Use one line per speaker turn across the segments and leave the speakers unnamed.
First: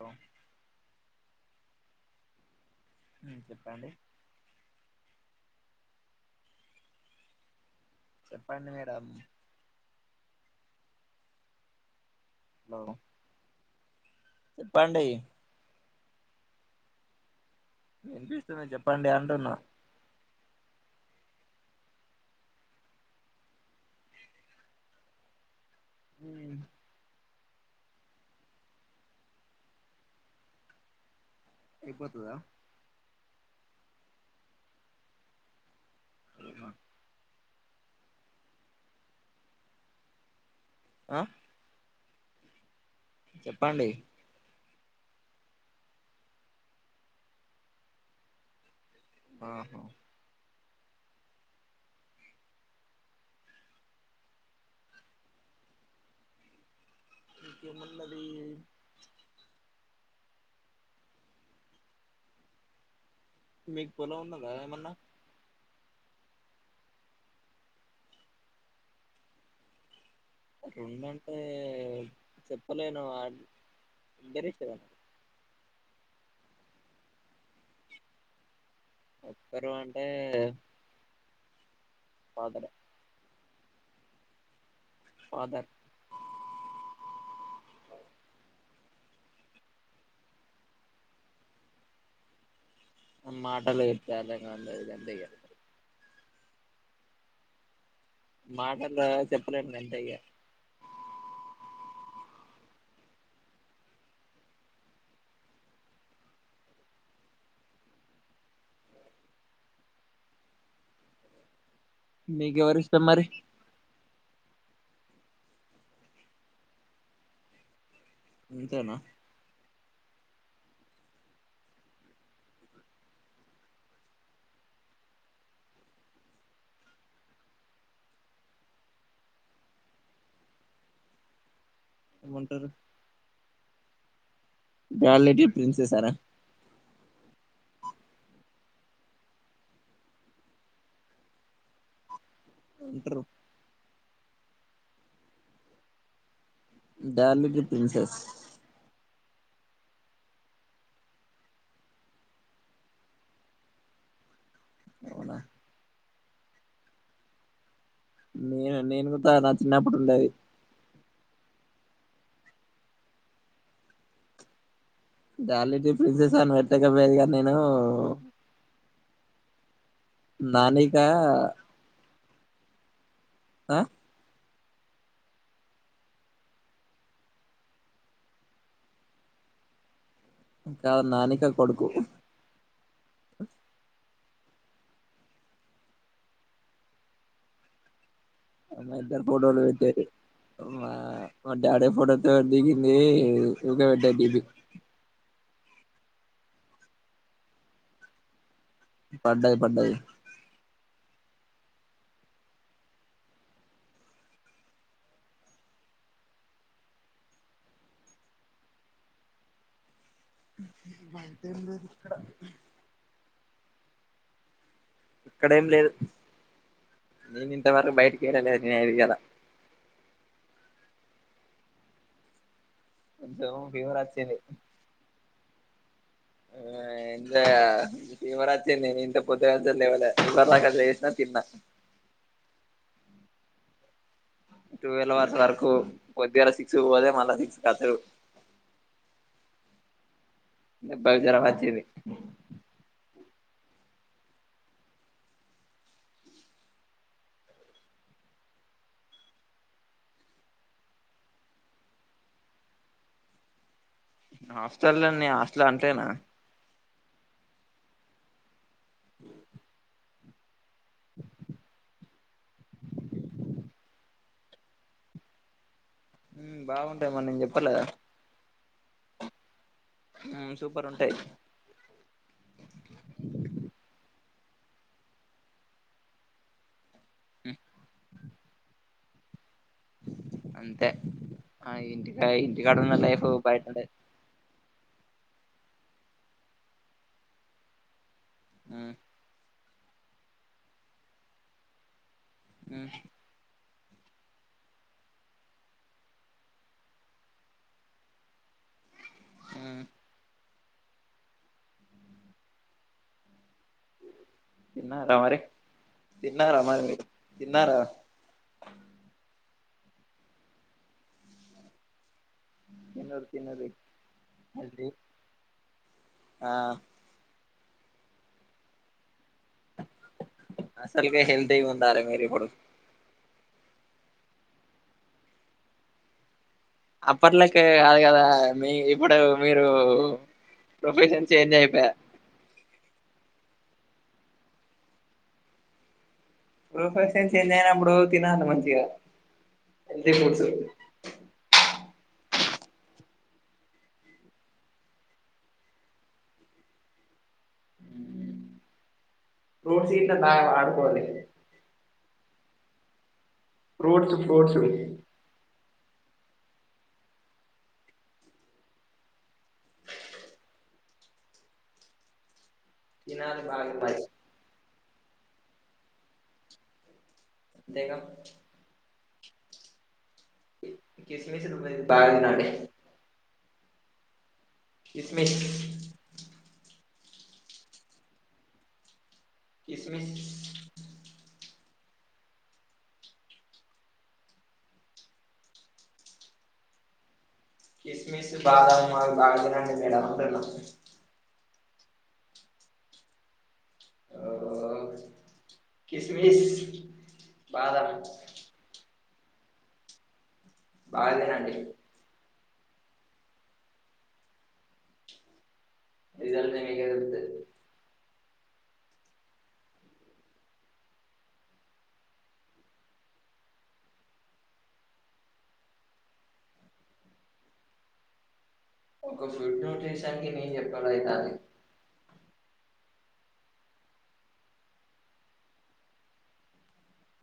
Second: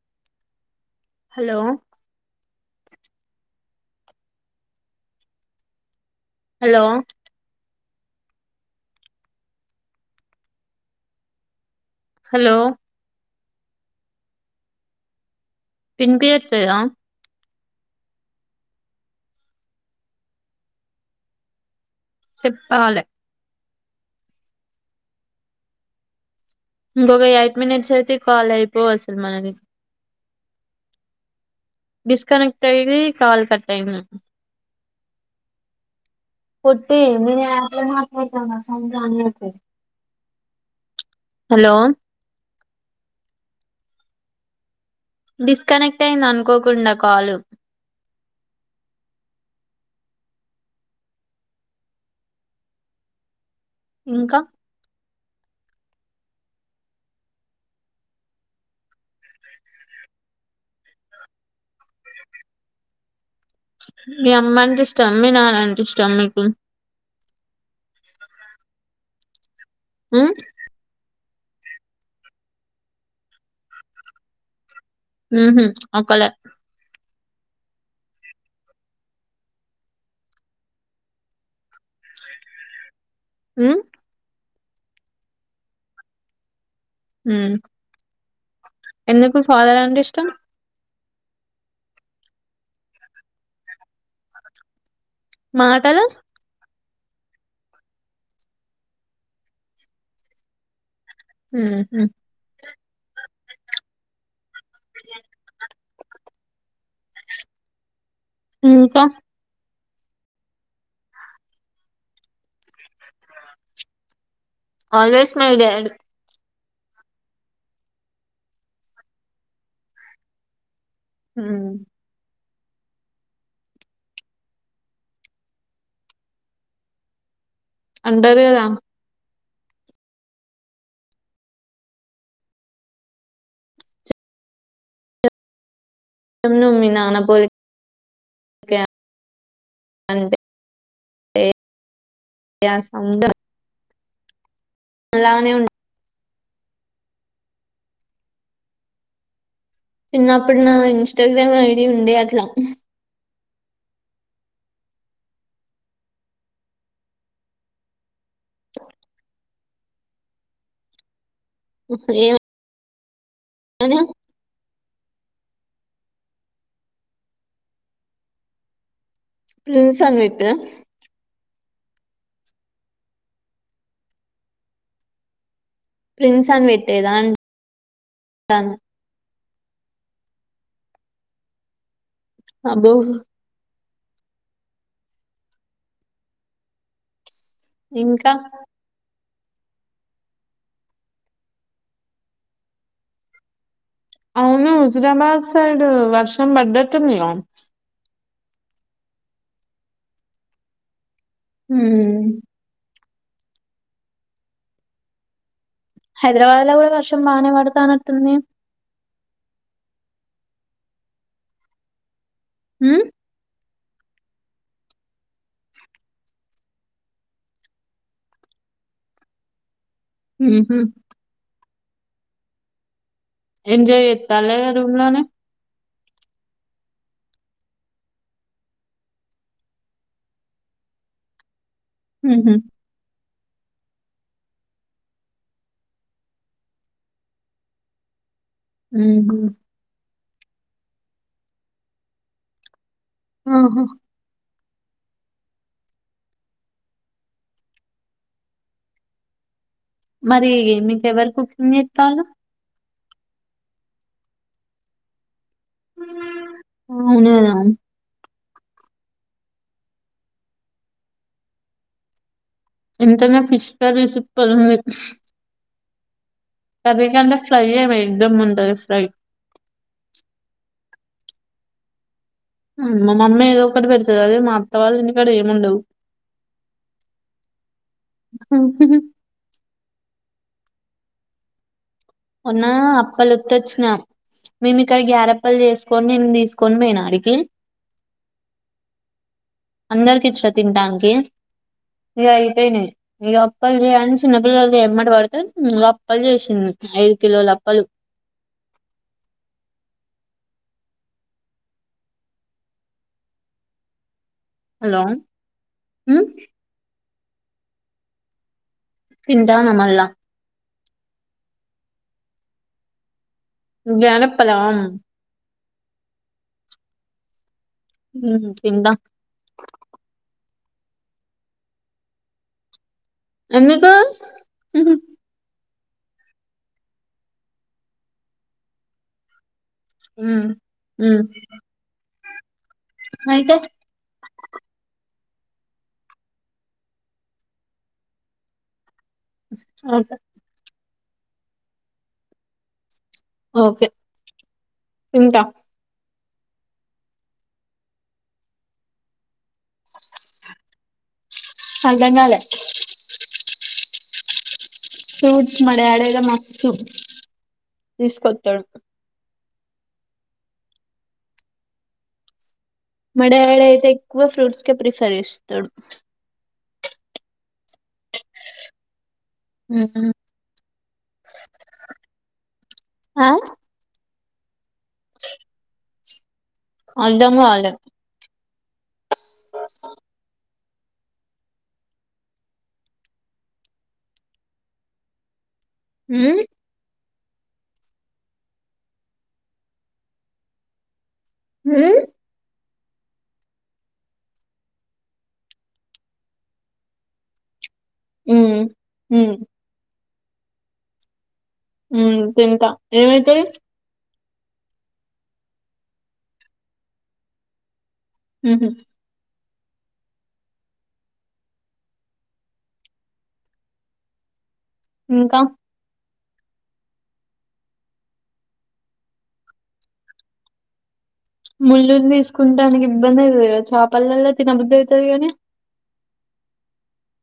Hello
hello
ఉమ్ చెప్పండి
hello
చెప్పండి madam.
Hello!
చెప్పండి.
వినిపియట్లేదా
వినిపిస్తుంది. చెప్పండి అంటున్నా
చెప్పాలె
మ్
ఇంకొక ఎయిట్ మినిట్స్ అయితే ఈ కాల్ అయిపో వస్తాది మనది.
అయిపోతదా
డిస్కనెక్ట్ అయిది కాల్ కట్ అయింది. పట్టి మీ మాట్ సని [unintelligible]
ఆ
హలో!
చెప్పండి
డిస్కనెక్ట్ అయింది అనుకోకుండా కాలు
ఆహా
ఇంకా
[unintelligible] మీకు పొలం
మీ
ఉన్నదా
అమ్మ అంటే
ఏమన్నా
ఇష్టం మీ నాన్న అంటే ఇష్టమా మీకు ఉ
అట్లాండంటే చెప్పలేను ఆ కెరిట్
మ్ హు ఒక్కలే
ఒక్కరు అంటే ఫాదరే
మ్
ఫాదర్
మ్ ఎందుకు ఫాదర్ అంటే ఇష్టం.
మాటలు ఐతే అర్ధం కావట్లేదు అంతే ఇగ
మాటలు
మాటల్లో చెప్పలేం అంతే ఇగ
మ్ హు అ [unintelligible] ఇంకా
మీకుకెవరిష్టం మరి
ఆల్వేస్ మై డాడ్
అంతేనా
మ్ అంటారు కదా
ఏమంటారు మీవాళ్ళకి ప్రిన్సెస్సా రా
మొత్తం మీ నాన్న పోలికే. ఒకే అంటే ఎ స
అంటారు
[unintelligible] అలానే ఉంట
డార్లింగ్ ప్రిన్సెస్
చిన్న అప్పుడు నా ఇన్స్టాగ్రామ్ ఐడి ఉండ అట్లా
అవునా నేను నేను కూడా నా చిన్నప్పుడు ఉండేది.
ఏ ఏమని
డార్లింగ్ ప్రిన్సెస్ అని పెట్టకపోయేగ నేను.
ప్రిన్స్ అని పెట్టు.
నానిక ఆ
ప్రిన్స్ పెట్టేదా ట
అవును నానిక కొడుకు
అబ్బో ఇంకా
అ నిదర్పోడోళ్ళొచ్చేటి మా మా డాడే ఫోటోతో దిగిందీ
అవును హుజురాబాద్ సైడ్ వర్షం బడ్డట్టు ఉందిగ
పడ్డాయి పడ్డాయి
హ్మ్ హైదరాబాద్లో కూడా వర్షం బనేవడతన్నట్టు ఉంది
అంతేం లేదు ఇక్కడ
హ్మ్
ఇక్కడేం లేదు నేను ఇంతవరకు బయటికెళ్ళలేదు నేను అయితే ఈయళ
మ్ హు
కొంచెం ఫీవర్
ఎంజాయ్
వచ్చింది
జేత్తాలే గ రూమ్లోనే ఇ
ఏం జేయ్య ఇవరాత్తినే నేను ఇంత పొద్దు గాంచే లేవలే ఇందాక కాత లేసిన తిన్న
హ్మ్ హు
టువల్ అవర్స్ వరకు పొద్దు గలా సిక్స్ పోదే మళ్ళా సిక్స్ కత్తర్
హ్మ్ హు
పద్ జరం వచ్చింది
ఆహా మరి నీకు ఎవల్ కుకింగ్ చేత్తాలు
హాస్టల్లోన్నీ హాస్టల్ అంటేనా
అవును గద
[unintelligible]
ఎంతైనా ఫిష్ కర్రీ సుప్పర్ ఉంది
ఉమ్
కర్రీ
బాగుంటాయి మరి
కంటే
నేను
ఫ్రై యే
చెప్పలేదా
వేక్దమ్ ఉంటది ఫ్రై
మ్ సూపర్ ఉంటాయి
అత్తవాళ్ళ ఇంటికాడ ఏం ఉండవు
అంతే ఆ ఏంటి
ఉన్నా అప్పలొత్తిచ్చినా మేమ్ ఇక్కడ గ్యార అప్పలు చేసుకొని నిన్ను దీసుకొని పోయిన ఆడికి
మ్మ్
అందరుకిచ్చ తింటానికి ఇగ
ఉమ్
అయిపోయినయ్ అప్పలు చెయ్ అని చిన్నపిల్లలు ఎమ్మట పడితే అప్పలు చేసింది ఐదు కిలోల అప్పలు [unintelligible]
మ్మ్
హలో
తిన్నార మరి
హ్మ్
తిన్నార మరి తిన్నార
తింటాన మళ్ళ
ఎన్నడు
జానప్పలాం
ఆ
మ్ హు తింద
అసల్కే హెల్దీ గా ఉండాలి మీరు ఇప్పుడు
ఎందుకు
అప్పట్లేక్కే కాదు కదా మీ ఇప్పుడు మీరు డు
హ్మ్ హ్మ్
ప్రొఫెషన్ చేంజ్ అయిపోయా
అయితే
ప్రొఫెషన్ చేంజ్ అయినాప్పుడు తినాలే మంచిగా హెల్తీ
అవున
ఫుడ్స్
ఓకే తింటా
ఫ్రూట్స్ గిట్ట బాగా వాడుకోండి
[unintelligible]
ఫ్రూట్స్ ఫ్రూట్స్
ఇగ మస్తు తీసుకోత్తడు మా
తినాలి
డాడ్
బాగా
అయితే
మరి
ఎక్కువ ఫ్రూట్స్ కే ప్రిఫర్ చేస్తాడు
అంతేగా
ఉమ్
కిస్మిస్లు ఉంటాయి [inaudible] బాగా తినండి
ఆ
కిస్మిస్
అర్థం కాలే
కిస్మిస్
ఉమ్
క్రిస్మిస్, బాదం అవి బాగా తినండి మేడం అంటున్న
హుం
అహో కిస్మిస్ బాదం
ఉమ్, ఉమ్
బాగ తినండి
ఉమ్. తింటా ఏమైతది
రిజల్ట్ మీకే తెలుస్తది
ఉహు ఇంకా
ఒక ఫుడ్ [inaudible] టేషానీకి ఇన్ని చెప్పుడు అయితంది
ముళ్లులు తీసుకుంటానికి ఇబ్బంది అయితది కదా చపలల్లో తినబుద్ధి అయితది గాని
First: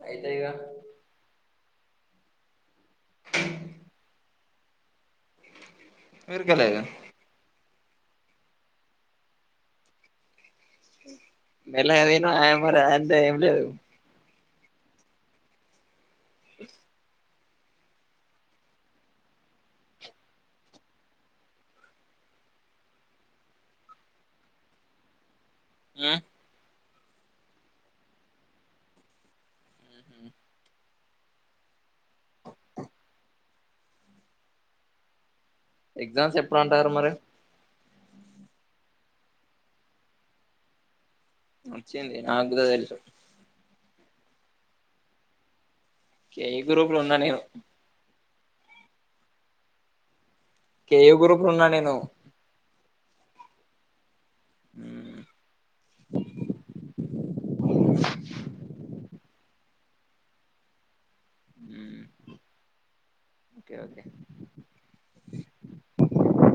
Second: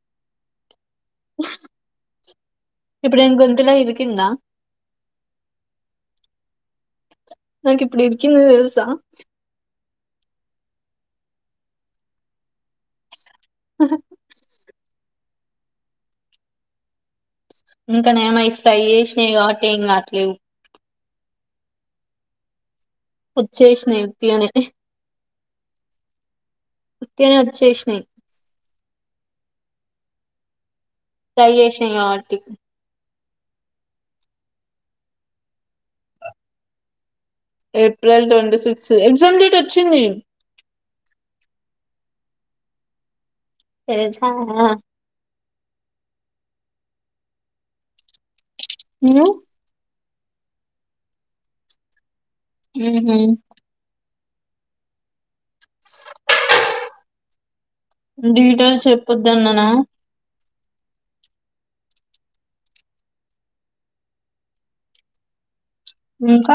అయితది గా
ఇప్పుడు ఏం గొంతులో ఇరికిందా
ఇరుకలేదు
దానికి ఇప్పుడు ఏం చేయాలో తెలుసా
మెల్లగా తిను [inaudible] ఆయంత ఏం లేదు
ఇంకా నయం అయి ఫ్రై చేసినాయి కాబట్టి ఏం కావట్లేవు ఒచేసినాయ్ ఉత్తిగానే
ఉ
ఉత్తిగానే వచ్చేసినాయ్ ఫ్రై చేసినై కాబట్టి
ఎగ్జామ్స్ ఎప్పుడు అంటన్రు మరి
April twenty six, exam date ఒచ్చింది!
ఒచ్చింది, నాకు గూడ తెలుసు
తెల్సా ఆ
ఏ గ్రూపులో ఉన్నా నేను
నేను [inaudible]
ఏ గ్రూపులో ఉన్నా నేను
ఊ హు
ఉమ్
డీటెయిల్స్ చెప్పొద్దన్నాన
ఉమ్ ఓకే ఓకే
నీకు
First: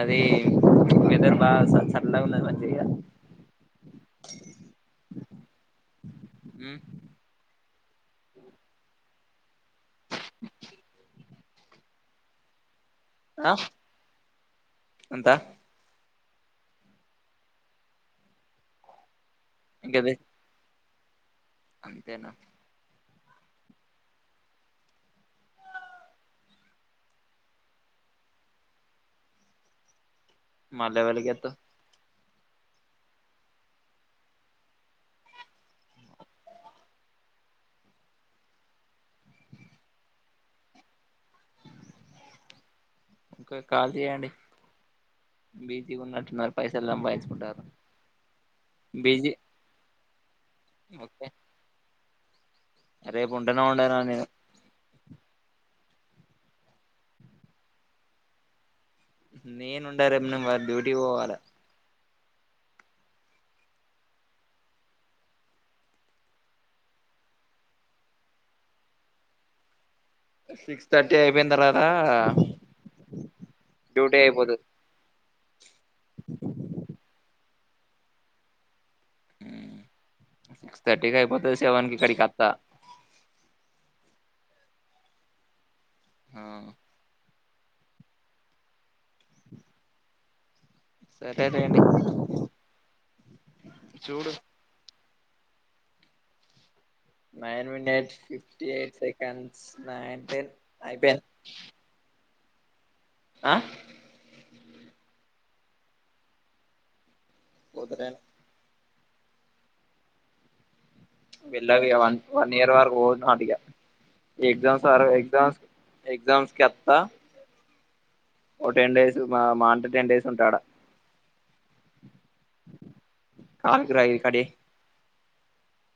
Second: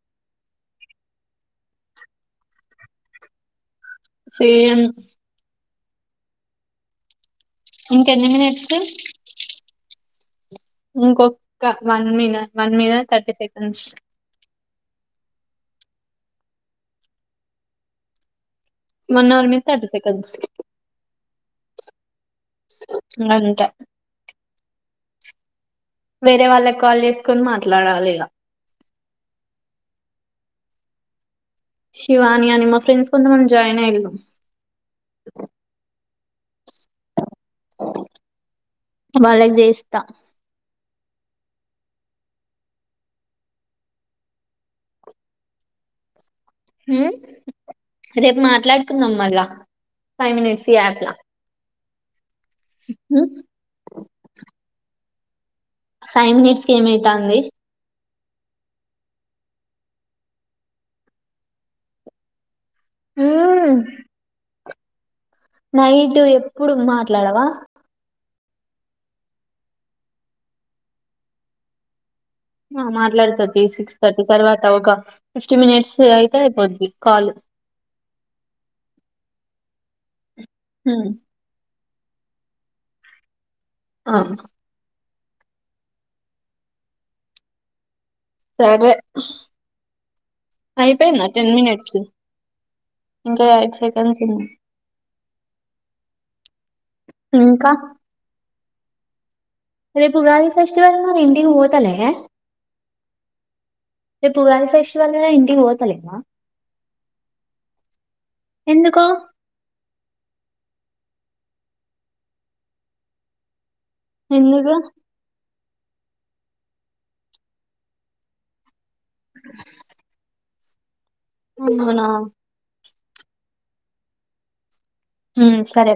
అది వెదర్‌బా సల్ సల్లాగున్నాది మంచిగా
సేమ్
మ్మ్
ఇంకేన్ని మినిట్స్ ఇంకొక్క వన్ మిన వన్ మిన థర్టీ సెకండ్స్
ఎంతా
వన్ హావర్ మీద థర్టీ
ఇంకదే
సెకండ్స్
అంతేనా
ఇంగంత వేరే వాళ్ళకి కాల్ చేసుకుని మాట్లాడాలి ఇగ
మళ్ళీ ఎవళ్ళికీ చేత్తవ్
శివాని అని మా ఫ్రెండ్స్ కొంతమంది జాయిన్ అయిళ్ళు వాళ్ళకి జేస్తా
ఒకే కాల్ చేయండి బీజీగ ఉన్నట్టున్నారు పైసలు
ఉమ్మ్
సంపాదించుకుంటారు
రేపు మాట్లాడుకుందాం
బిజీ
మళ్ళా ఫైవ్ మినిట్స్ ఈ యాప్ల
ఓకే రేపు ఉంటానో ఉండనో నేను
ఫైవ్ మినిట్స్‌ కి ఏమైతంది
నేనుండా రేపు నేనుమరి డ్యూటీకి పోవాలి
ఉమ్మ్మ్ నైట్ ఎప్పుడు మాట్లాడవా
సిక్స్ థర్టీ అయిపోయిన తర్వాత
ఆ మాట్లాడుతా తి సిక్స్
డ్యూటీ
థర్టీ తర్వాత
అయిపోతది
ఒక ఫిఫ్టీ మినిట్స్ అయితే అయిపోద్ది కాల్
మ్మ్ సిక్స్
హ్మ్
థర్టీకి అయిపోతది సెవెన్ కి ఇక్కడికి అత్తా
అ
మ్మ్
సరే అయిపోయిందా
సరే
టెన్
లేండి
మినిట్స్ ఇంకా ఎయిట్ సెకండ్స్
చూడు
ఉన్నాయ్
నైన్
ఇంకా
మినిట్ ఫిఫ్టీ ఎయిట్ సెకెండ్
రేపు ఉగాది ఫేస్ట్ కదా మరి ఇంటికి పోతలేరా
ఆ
రేపు ఉగాది ఫేస్ట్ కదా ఇంటికి పోతలేవా
పోతలేను
ఎందుకో
వెళ్ళవిగ వన్ వన్ ఇయర్ వరకు పోను అటిగా
ఎందుకు
ఎగ్జామ్స్ వర ఎగ్జామ్స్ ఎగ్జామ్స్ కి అత్తా ఓ టెన్ డేస్ మ మాహ అంటే టెన్ డేస్ ఉంటా ఆడ
మ్మ్ అవునా
కాన్కుర్ ఐడి కార్డు ఇ
హ్మ్ సరే